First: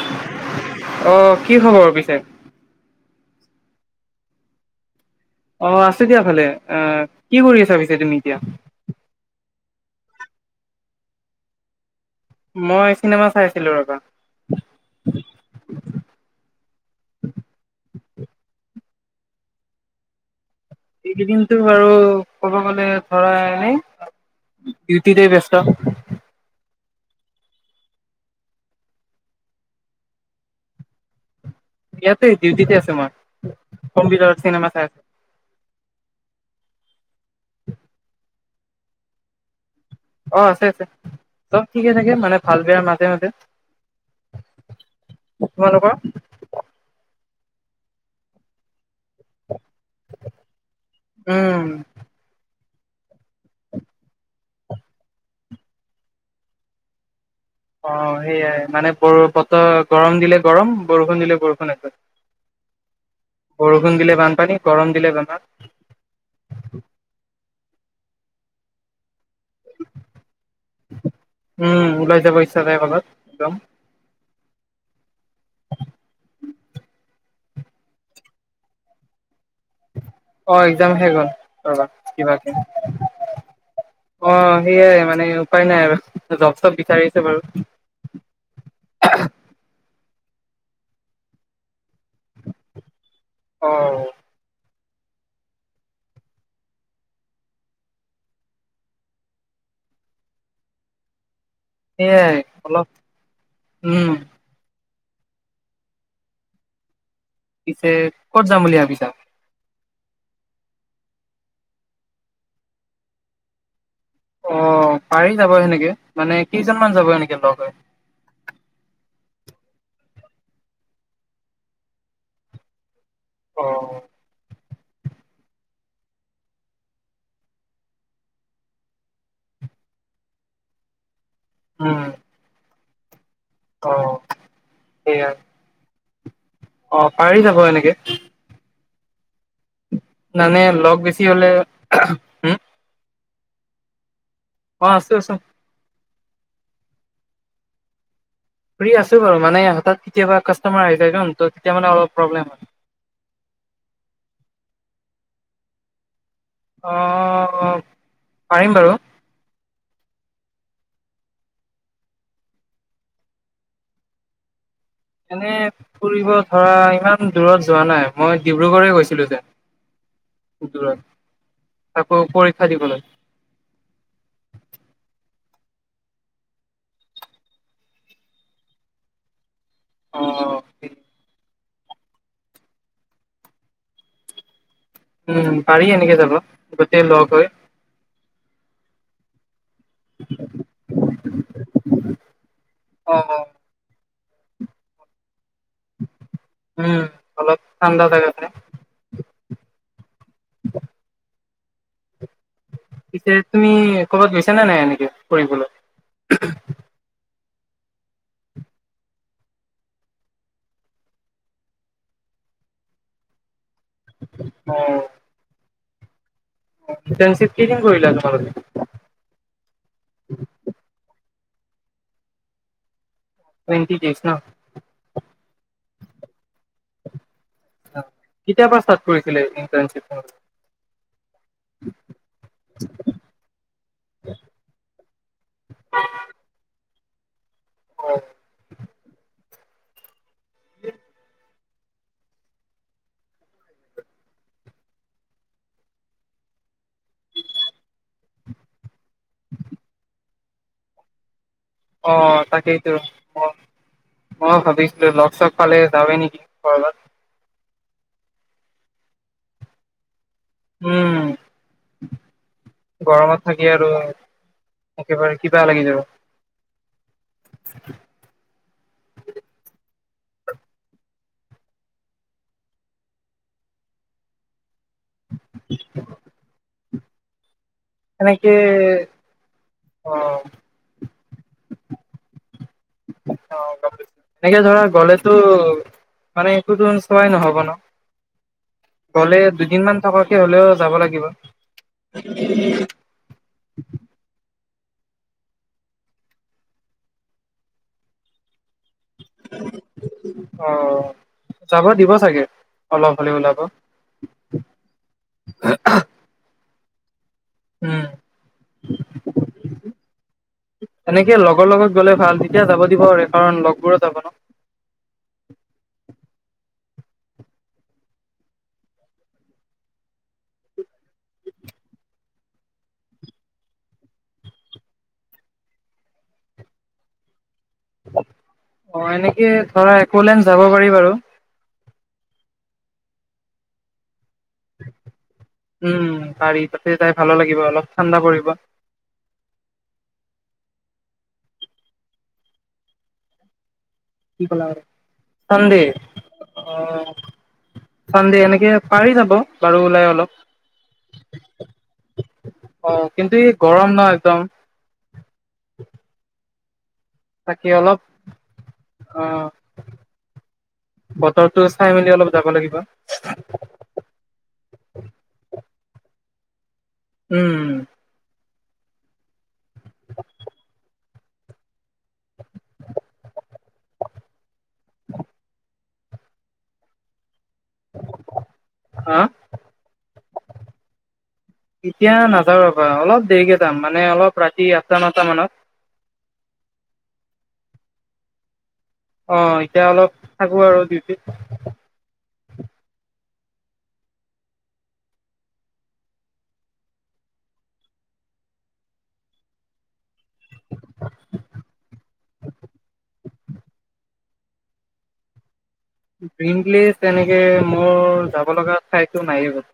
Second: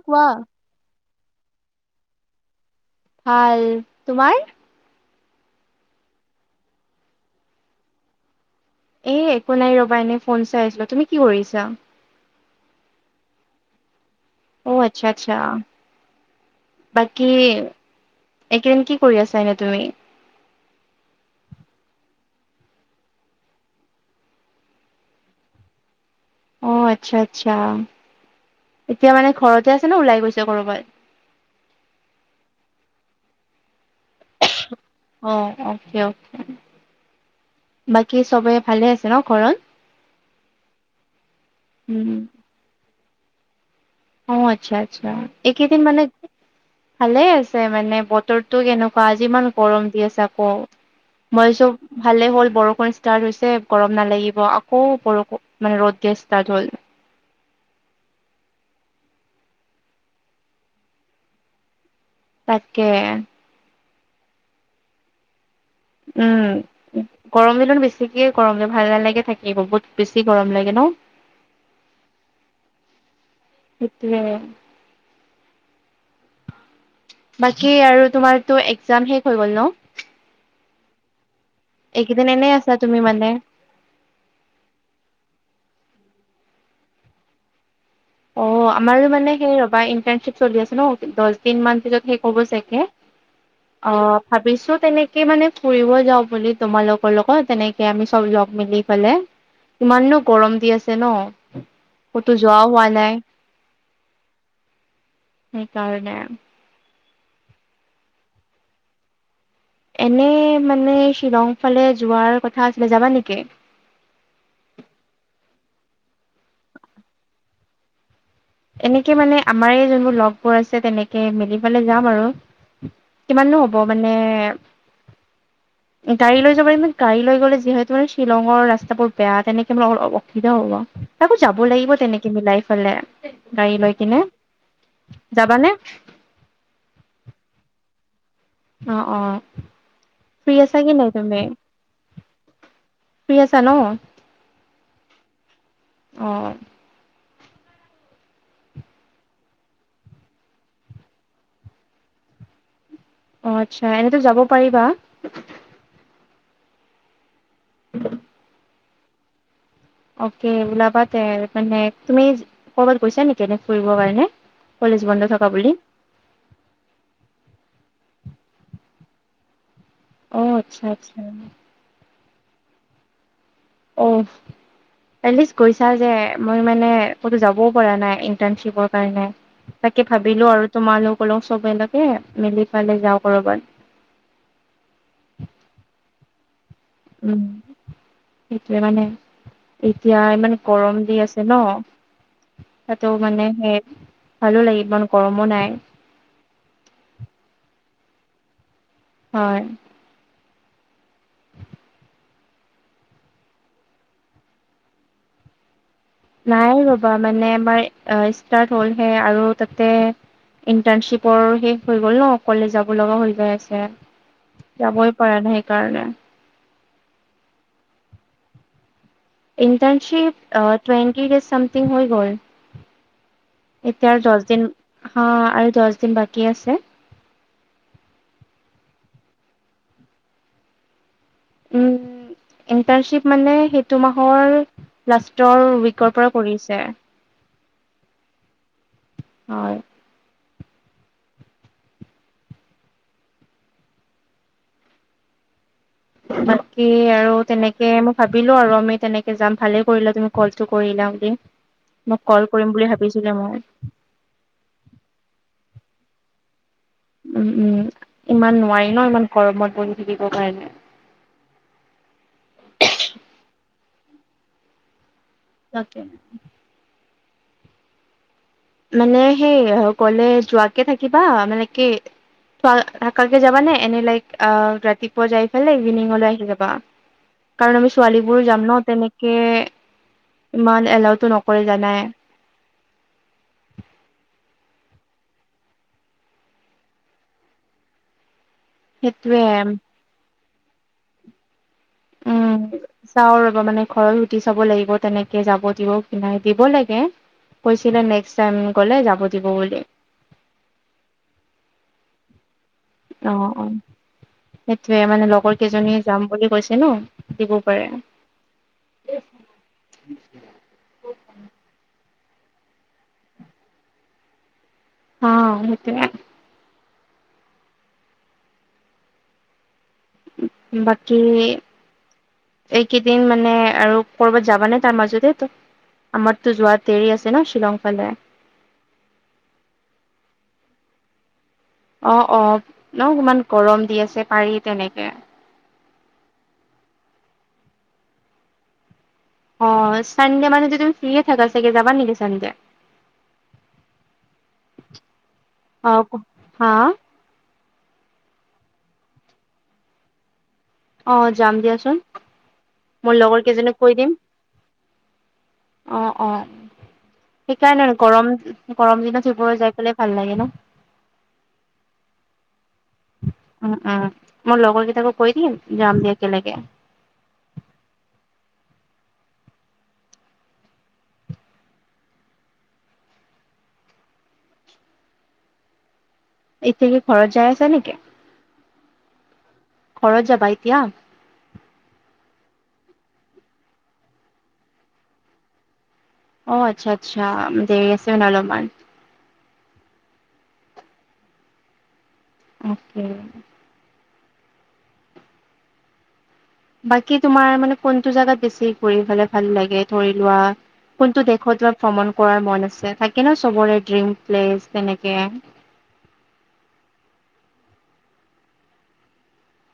কোৱা অ' কি খবৰ পিছে? ভাল, তোমাৰ? অ' আছো দিয়া ভালে, আহ কি কৰি আছা পিছে তুমি এতিয়া? এ একো নাই ৰবা এনে ফোন চাই আছিলো, তুমি কি কৰিছা? মই চিনেমা চাইছিলো ৰবা। অ' আচ্ছা আচ্ছা। বাকী, এইকেইদিন কি কৰি আছা তুমি? এইকেইদিনো বাৰু ক'ব গলে ধৰা এনেই ডিউটিতে ব্যস্ত। অ' আচ্ছা আচ্ছা, এতিয়া মানে ঘৰতে আছে ন ওলাই গৈছে কৰ'বাত? ইয়াতে ডিউটিতে আছে মই, কম্পিউটাৰত চিনেমা চাই আছো। অ' অকে অ'। বাকী চবে ভালে আছে ন ঘৰত? অ' আছে আছে চব ঠিকে উম থাগে মানে ভাল বেয়া মাজে মাজে। অ' আচ্ছা আচ্ছা, এইকেইদিন তোমালোকৰ মানে ভালে আছে মানে বটৰতো কেনেকুৱা আজি ইমান গৰম দি আছে আকৌ, মই উম চব ভালেই হ'ল বৰষুণ ষ্টাৰ্ট হৈছে গৰম নালাগিব আকৌ বৰষুণ মানে ৰ'দ দিয় ষ্টাৰ্ট হ'ল। অ' সেয়াই মানে ব বতৰ গৰম দিলে গৰম বৰষুণ দিলে বৰষুণ আছে। তাকে। বৰষুণ দিলে বানপানী, গৰম দিলে বেমাৰ। উম, গৰম দিনত বেছিকৈ গৰম দিন ভাল নালাগে থাকি। এইব বহুত বেছি গৰম লাগে ন। উম ওলাই যাব ইচ্ছা যায় কৰ'বাত একদম সেইটোৱেই। বাকী আৰু তোমাৰটো একজাম শেষ হৈ গ'ল ন? অ' এক্সাম শেষ হল ৰবা এইকেইদিন কিবা এনে আছা তুমি মানে? অ' সেইয়াই মানে উপায় নাই আৰু জব চব বিচাৰিছে বাৰু। অ' আমাৰো মানে সেই ৰবা ইণ্টাৰ্ণশ্বিপ চলি আছে ন দহ দিন মান পিছত শেষ হব ছাগে। [inaudible] অ'। ভাবিছো, তেনেকে মানে ফুৰিব যাওঁ বুলি তোমালোকৰ লগত তেনেকে আমি চব লগ মিলি গলে। ইমানো গৰম দি আছে ন। ক'তো সেৱাই, যোৱাও হোৱা অলপ উম সেইকাৰণে পিছে, ক'ত যাম বুলি ভাবিছা? এনে মানে শ্বিলং ফালে যোৱাৰ কথা আছিলে, যাবা নেকি? অ' পাৰি যাব সেনেকে মানে কেইজন মান যাব এনেকে লগ হৈ। এনেকে মানে আমাৰ যোনবোৰ লগবোৰ আছে তেনেকে মিলি পেলাই যাম আৰু। অ কিমানো হ'ব মানে [inaudible] গাড়ী লৈ যাবাৰিমে গাড়ী লৈ গ'লে যিহেতু মানে শ্বিলঙ ৰা্তাবোৰ বেয়া তেনেকে মানে অলপ অসুবিধা হ'ব। আকৌ যাব লাগিব উম তেনেকে মিলাই ফালে গাড়ী অ লৈ কিনে, সেইয়াই যাবানে? অ, পাৰি যাব এনেকে। অ, অ। ফ্ৰী মানে আছা কি লগ নাই বেছি তুমি? হলে হুম ফ্ৰী আছা ন? অ, আছোঁ আছোঁ। অ, ফ্ৰী আছোঁ বাৰু মানে হঠাৎ কেতিয়াষ্টমাৰ আহি যায় তেতিয়া মানে অলপ প্ৰব্লেম হয়। অ, আচ্ছা, এনেতো যাব পাৰিবা? অজ পাৰিম বাৰু। অকে ওলাবা তে, মানে তুমি ক'বাত গৈছা নেকি এনে ফুৰিবৰ কাৰণে? কলেজ বন্ধ থকা এনে বুলি ফুৰিব ধৰা ইমান দূৰত যোৱা নাই মই ডিব্ৰুগড় গৈছিলোঁ যেন। অ আচ্ছা ভিতৰত আচ্ছা তাকৌ পৰীক্ষা দিবলৈ। অ, এটলিস্ত গৈছা যে মই মানে কতো যাবও পৰা নাই ইণ্টাৰ্শিপৰ কাৰণে। তাকে ভাবিলোঁ আৰু তোমালোক অলপ চবে লকে মিলি পেলে যাওঁ কৰবাত। উম, পাৰি এনেকে যাব, গোটেই লগ হৈ। সেইটোয়ে মানে এতিয়া ই মমানে গৰম দি আছে ন, তাতো মানে সে ভালো লাগে ইমান গৰমো নাই। উম অলপ ঠাণ্ডা থাকে, হয়। পিছে তুমি কৰ'বাত গৈছা নে নাই এনেকে ফুৰিবঢ়লৈ? নাই ৰবা মানে আমাৰ ষ্টাৰ্ট হ'লহে আৰু তাতে, ইণ্টাৰ্ণশ্বিপৰ শেষ হৈ গ'ল ন কলেজ যাব লগা হৈ যায় আছে। অ যাবই পৰা নাই সেইকাৰণে। [inaudible] [inaudible] টুৱেণ্টি ডে'চ চামথিং হৈ গ'ল। টুৱেন্টি এতিয়া ডেইজ ন? দহ দিন হা আৰু দহ দিন বাকী আছে। কেতিয়া পছ তাত কৰিছিলে ইণ্টনশিপ? উম [unintelligible] ইণ্টাৰ্ণশ্বিপ মানে সেইটো মাহৰ লাষ্টৰ উইকৰ পৰা কৰিছে। হয়। হয়। [inaudible] বাকী আৰু তেনেকে মই ভাবিলো আৰু আমি তেনেকে যাম ভালে কৰিলা তুমি কলটো কৰিলা বুলি অ মোক কল কৰিম তাকেইতো বুলি ভাবিছিলোৱে মই। মই ভাবিছিলো লগ চগ ফালে যাউৱে নেকি কৰ'ৰবাত। উম উম ইমান নোৱাৰি ন ইমান গৰমত বহ থাকিব কাৰণে। উম, গৰমত থাকি আৰু একেবাৰে কিবা লাগি তাকে যাব। মানে সেই কলে যোৱাকে থাকিবা মানে কি কালকে যাবা নে এনে লাইক আহ ৰাতিপুৱা যাই ইভিনিংলৈ আহি যাবা কাৰণ আমি ছোৱালী বোৰো এনেকে যাম ন তেনেকে, অ ইমান এলাউতটো নকৰে জানাই। [inaudible] এনেকে ধৰা গলেতো, মানে একোতো চোৱাই নহ'ব ন। গলে সেইটোয়ে দুদিন মমান থকাকে হলেও যাব লাগিব। চাওঁ ৰব মানে ঘৰত সুটি চাব লাগিব তেনেকে যাব দিব কি নাই দিব লাগে কৈছিলে নেক্সট টাইম গলে যাব দিব বুলি অ যাব দিব চাগে অলপ অ হ'লেও ওলাব। অ সেইটয়ে মানে লগৰ কেইজনীয়ে যাম বুলি কৈছে নো দিব পাৰে উম, [inaudible] এনেকে লগৰ লগত গ'লে ভাল তেতিয়া যাব দিব আৰু কাৰণ লগবোৰো যাব ন। অ, ' সেই বাকী এইকেইদিন মানে আৰু কৰ'বাত যাবা নে তাৰ মাজতে? আমাৰতো যোৱাদেৰি আছে ন শ্বিলং ফালে অ, ' এনেকে ধৰা একোলেন্ড যাব পাৰি বাৰু অ, ' অ, ' ন, ইমান গৰম দি আছে পাৰি তেনেকে উম, পাৰ়ি তাতে যায় ভালো লাগিব অলপ ঠাণ্ডা পৰিব অ, ' চানডে মানে যদি তুমি ফ্ৰিয়ে থাকা চাগে যাবা নেকি চানডে? কি ক সধে অ হা আহ [unintelligible] চানডে এনেকে পাৰি যাব বাৰু ওলাই অলপ। অ যাম দিয়াচোন অ, মোৰ ' লগৰ কিন্তু এই কেইজনীক কৈ গৰম ন দিম একদম অ, ' অ, ' তাকে সেইকাৰণে আৰু অলপ গৰম গৰম দিনত অ' সেইবোৰত যাই ফালে ভাল লাগে ন বতৰটো চাই মেলি অলপ যাব লাগিব। উম, উম, মোৰ লগৰ কেইটাকো কৈ দিম যাম দিয়া একেলগে। উম। এতিয়া কি খৰত যাই আছা নেকি? হা? ঘৰত যাবা এতিয়া। এতিয়া নাযাও ৰবা অলপ দেৰিকে যাম মানে অলপ ৰাতি আঠটা নটা মানত। অ, ' আচ্ছা আচ্ছা দেৰি আছে ন অলপমান। অ, ' এতিয়া অলপ থাকো আৰু ডিউটিত অকে [inaudible] বাকী তোমাৰ মানে কোনটো জেগাত বেছি ঘুৰি ফালে ভাল লাগে ধৰি লোৱা কোনটো দেশত ভ্ৰমণ কৰাৰ মন আছে থাকে ন চবৰে ড্ৰিম প্লেচ তেনেকে? গ এনেকে মোৰ যাব লগা ঠাই একো নাইয়ে বল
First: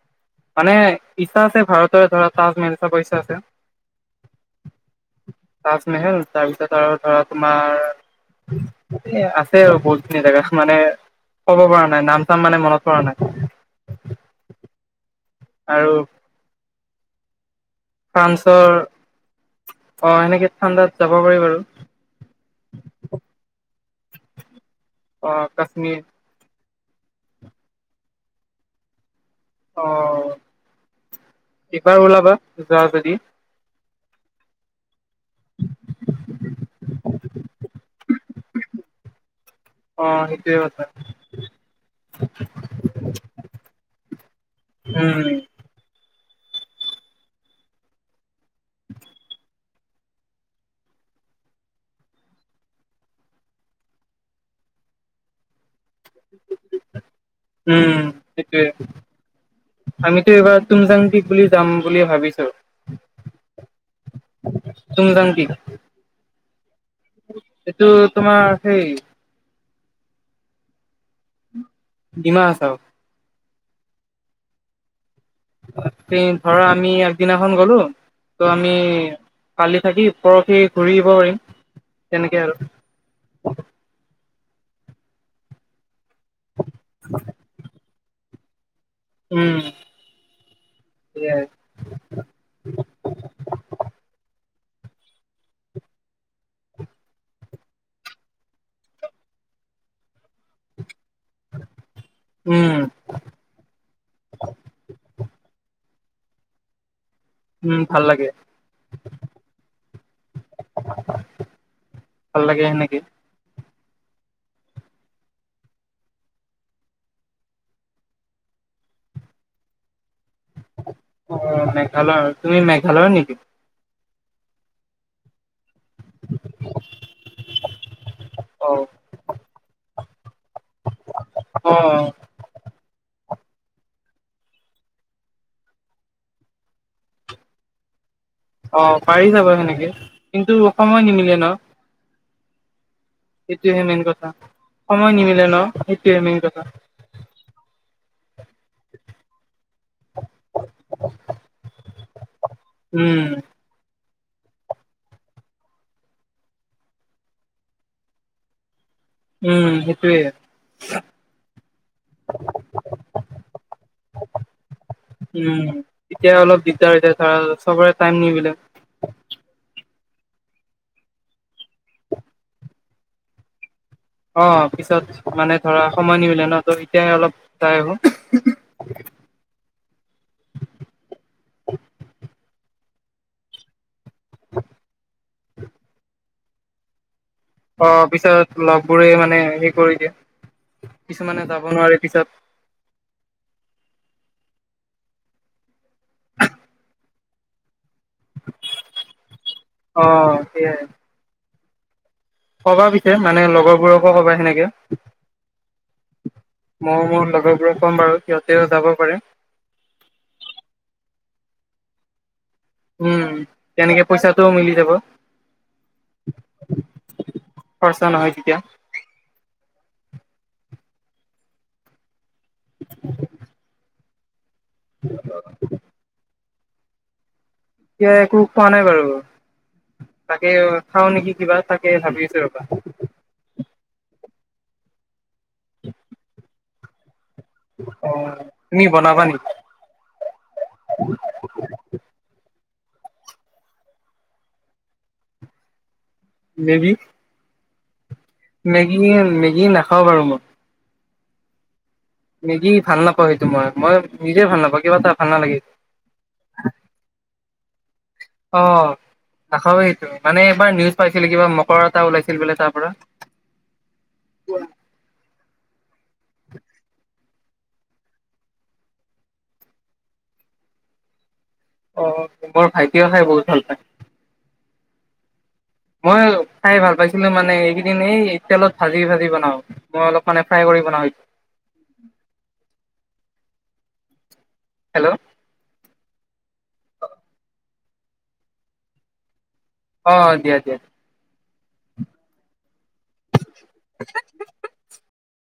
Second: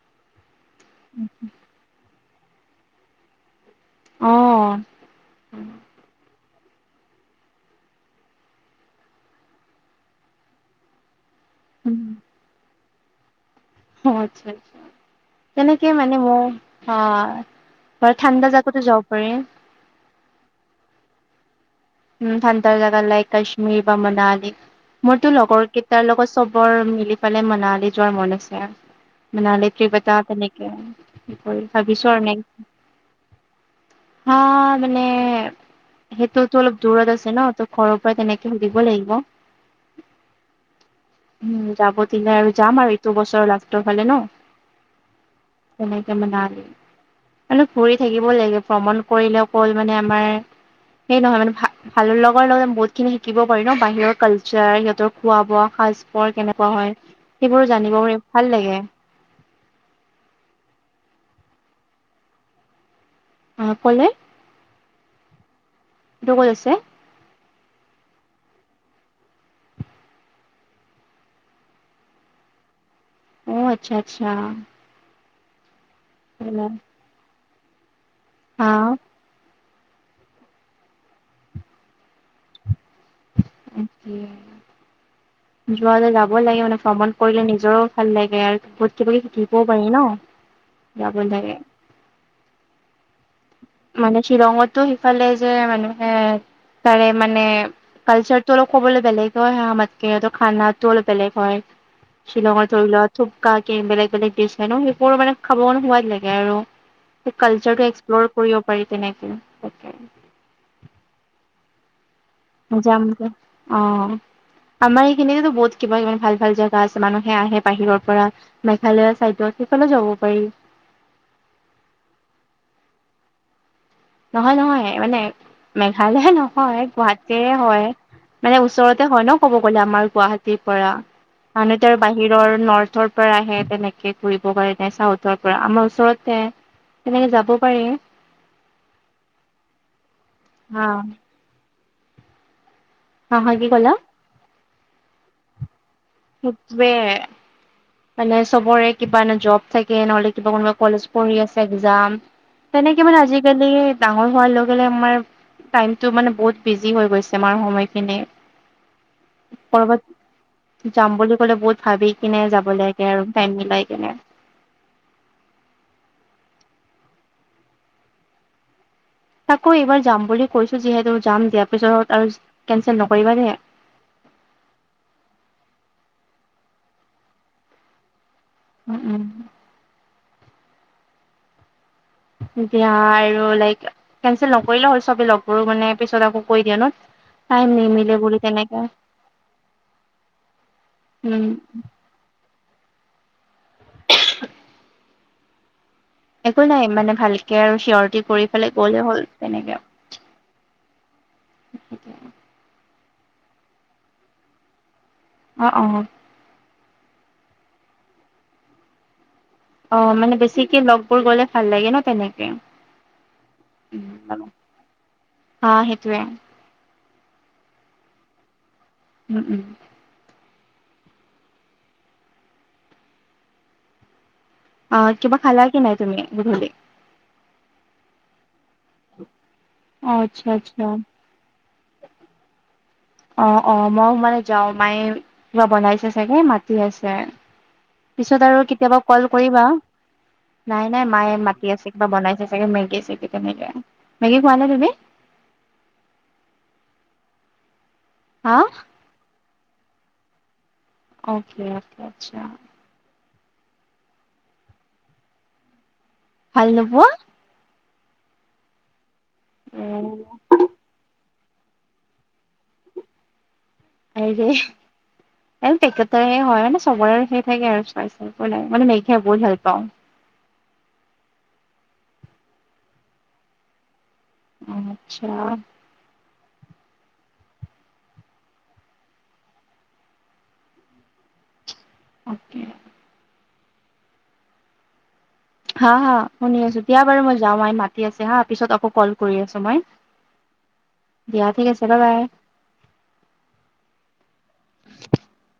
মানে ইচ্ছা আছে ভাৰতৰ ধৰা তাজমহল চাব ইচ্ছা আছে। অ', তাজমহল। তাৰপিছত আৰু ধৰা তোমাৰ এ আছে আৰু বহুত খিনি জেগা মানে ক'ব পৰা অ', নাই নাম চাম মানে মনত পৰা নাই। অ, ' আচ্ছা আচছা তেনেকে আৰু মানে মোৰ অ বাৰু ঠাণ্ডা ফ্ৰান্সৰ জাগাতো যাব পাৰি অ এনেকে ঠাণ্ডাত যাব পাৰি বাৰু। উ, ঠাণ্ডাৰ জেগা লাইক কাশ্মীৰ বা মনালী মোৰতো অ', লগৰ কাশ্মীৰ কেইটাৰ লগত চব বৰ মিলি পালে মনালি যোৱাৰ মন আছে। মনালী ট্ৰিপ অ', তেনেক এবাৰ ভাবিছ আৰু ওলাবা ন যোৱা যদি হা মানে সেইটো দূৰত আছে ন তো ঘৰৰ পৰা তেনেকে সুধিব লাগিব। অ, ' এয় বাদ উম, যাব দিলে আৰু যাম আৰু এইটো বছৰ লাষ্টটোৰ ফালে ন উম তেনেকে মনালি মানে ঘুৰি থাকিব লাগে ভ্ৰমণ কৰিলেও কল মানে আমাৰ সেই নহয় মানে ভ ভালৰ লগৰ লগত বহুত খিনি শিকিব পাৰি ন বাহিৰৰ কালচাৰ সিহঁতৰ খোৱা বোৱা সাজ পৰ কেনেকুৱা হয় সেইবোৰ জানিব উম পাৰি ভাল সেইটোয়ে লাগে। আমিতো এইবাৰ তুমজাং ট্ৰিপ বুলি যাম বুলি ভাবিছো। অ', ক'লে? টোমজং পিক। এটো ক'ত আছে? এইটো তোমাৰ সেই ডিমাহাচাও। অ', আচ্ছা আচ্ছা। ধৰা আমি একদিনাখন গলো ত' হা আমি কালি থাকি পৰহি ঘূৰিব পাৰিম তেনেকে আৰু। [unintelligible] লাগে মানে ভ্ৰমণ কৰিলে নিজৰো ভাল লাগে আৰু বহুত কিবা কিবি উম শিকিবও পাৰি ন যাব সেয়াই লাগে। মানে শ্বিলঙতো সিফালে যে মানুহে তাৰে মানে কালচাৰ টো অলপ ক'বলৈ বেলেগে হয় আমাতকে সিহঁতৰ খানাটো অলপ বেলেগ হয়। শ্বিলঙত উম ধৰি লোৱা থোপকা বেলেগ বেলেগ ডিচ হয় ন সেইবোৰ মানে খাব কাৰণে সোৱাদ লাগে আৰু কালচাৰ উম টো ভাল লাগে এক্সপ্ল'ৰ কৰিব পাৰি তেনেকে। তাকে ভাল লাগে যাম সেনেকে যাম অ'। আমাৰ এইখিনিৰিতো বহুত কিবা ইমান ভাল ভাল জেগা আছে মানুহে আহে বাহিৰৰ পৰা। মেঘালয়া চাইডত সেইফালো যাব পাৰি। অ', মেঘালয় তুমি মেঘালয়ৰ নেকি? নহয় নহয় মানে মেঘালয় ন হয় গুৱাহাটী হয় মানে অ ওচৰতে হয় ন ক'ব গ'লে আমাৰ গুৱাহাটী পৰা অ মানে তাৰ বাহিৰ নৰ্থৰ পৰা আহে তেনেকে ঘুৰিব কাৰণে চাউথৰ পৰা আমাৰ ওচৰতে। তেনেকে যাব পাৰে। অ', পাৰি যাব সেনেকে কিন্তু হা সময় নিমিলে ন। হা হা কি এইটোয়হে ক'লা? মেইন কথা সময় নিমিলে ন? সেইটোৱে মেইন কথা। সেটোৱে মানে চবৰে কিবা ন জব থাকি লে নহলে কিবা কোনোবা কলেজ পঢ়ি আছে একজাম তেনেকে উম, মানে আজিকালি ডাঙৰ হোৱাৰ লগে লগে আমাৰ টাইমতটো মানে বহুত বিজি হৈ গৈছে আমাৰ সময়খিনি। উম, ক'ৰবাত সেটোৱে। যাম বুলি ক'লে বহুত ভাবি কিনে যাব লাগে আৰু টাইম মিলাই কিনে। উম, তেতিয়া অলপ দিগদাৰ হৈ যায় ধৰ চবৰে টাইম নিমিলে। আকৌ এইবাৰ যাম বুলি কৈছো যিহেতু যাম দিয়া পিছত আৰু কেনচেল নকৰিবা দে। অ', পিছত মানে ধৰা সময় নিমিলে ন ত এতিয়া অলপ যাই আহো। উম, উম। এতিয়া আৰু লাইক কেনচেল নকৰিলেও হ'ল চবে লগবোৰ মানে পিছত আকৌ কৰি দিয়ে ন। টাইম অ', নিমিলে বুলি পিছত তেনেকে লগ বোৰে মানে হে কৰি দিয়ে উম। কিছুমানে যাব নোৱাৰে পিছত। একো নাই মানে ভালকে আৰু চিয়ৰিটি কৰি পেলাই গলে হ'ল তেনেকে। অ', সেইয়াই। কবা পিছে মানে লগৰবোৰকো কবা সেনেকে। অ', অ'। মই মোৰ লগৰবোৰক কম বাৰু সিহঁতেও যাব পাৰে। অ', মানে বেছিকে লগবোৰ গ'লে ভাল লাগে ন তেনেকে। উম, তেনেকে পইচাটোও মিলি যাব। অ', সেইটোৱে খৰচা নহয় তেতিয়া। উম, উম। [inaudible] অ' কিবা খালা কি নাই তুমি গধূলি? এতিয়া একো খোৱা নাই বাৰু, অ', আচ্ছা, তাকে আচ্ছা। খাও নেকি কিবা তাকে ভাবি আছো ৰবা। অ' অ' মইো মানে যাও মায়ে কিবা বনাইছে চাগে মাতি আছে। অ পিছত আৰু তুমি কেতিয়াবা বনাবা কল নেকি কৰিবা। নাই নাই মায়ে মাতি আছে কিবা বনাইছে চাগে মেগী চেগি তেনেকে। মেগী খোৱা নাই তুমি? মে বি হা মেগী, মেগী নাখাওঁ বাৰু মই। অ'কে। আচ্ছা মেগী ভাল নাপাওঁ সেইটো মই কিবা নিজে ভাল নাপাওঁ কিবা এটা ভাল নালাগে। ভাল নোপোৱা? অ', নাখাওয়ে সেইকাৰনেই, অ', মানে এইবাৰ নিউজ পাইছিলে কিবা মকৰ এটা ওলাইছিল বোলে তাৰ পৰা। [unintelligible] পেকেট হয় মানে চবৰে সেই থাকে আৰু [unintelligible] নাই মানে মেী খাই বহুত ভাল পাওঁ। অ' মোৰ ভাইটিও খাই বহুত ভাল পায়। আচ্ছা। মই খাই ভাল পাইছিলো মানে এইকেইদিন এই তেলত ভাজি ভাজি বনাও। মই অলপ মানে ফ্ৰাই কৰি বনাছো। অকে। হেল্ল' হা হা শুনি আছো দিয়া বাৰু মই যাওঁ মই মাতি আছে হা পিছত আকৌ কল কৰি আছো মই। অ' অ' দিয়া দিয়া। দিয়া ঠিক আছে ব বাই। [inaudible]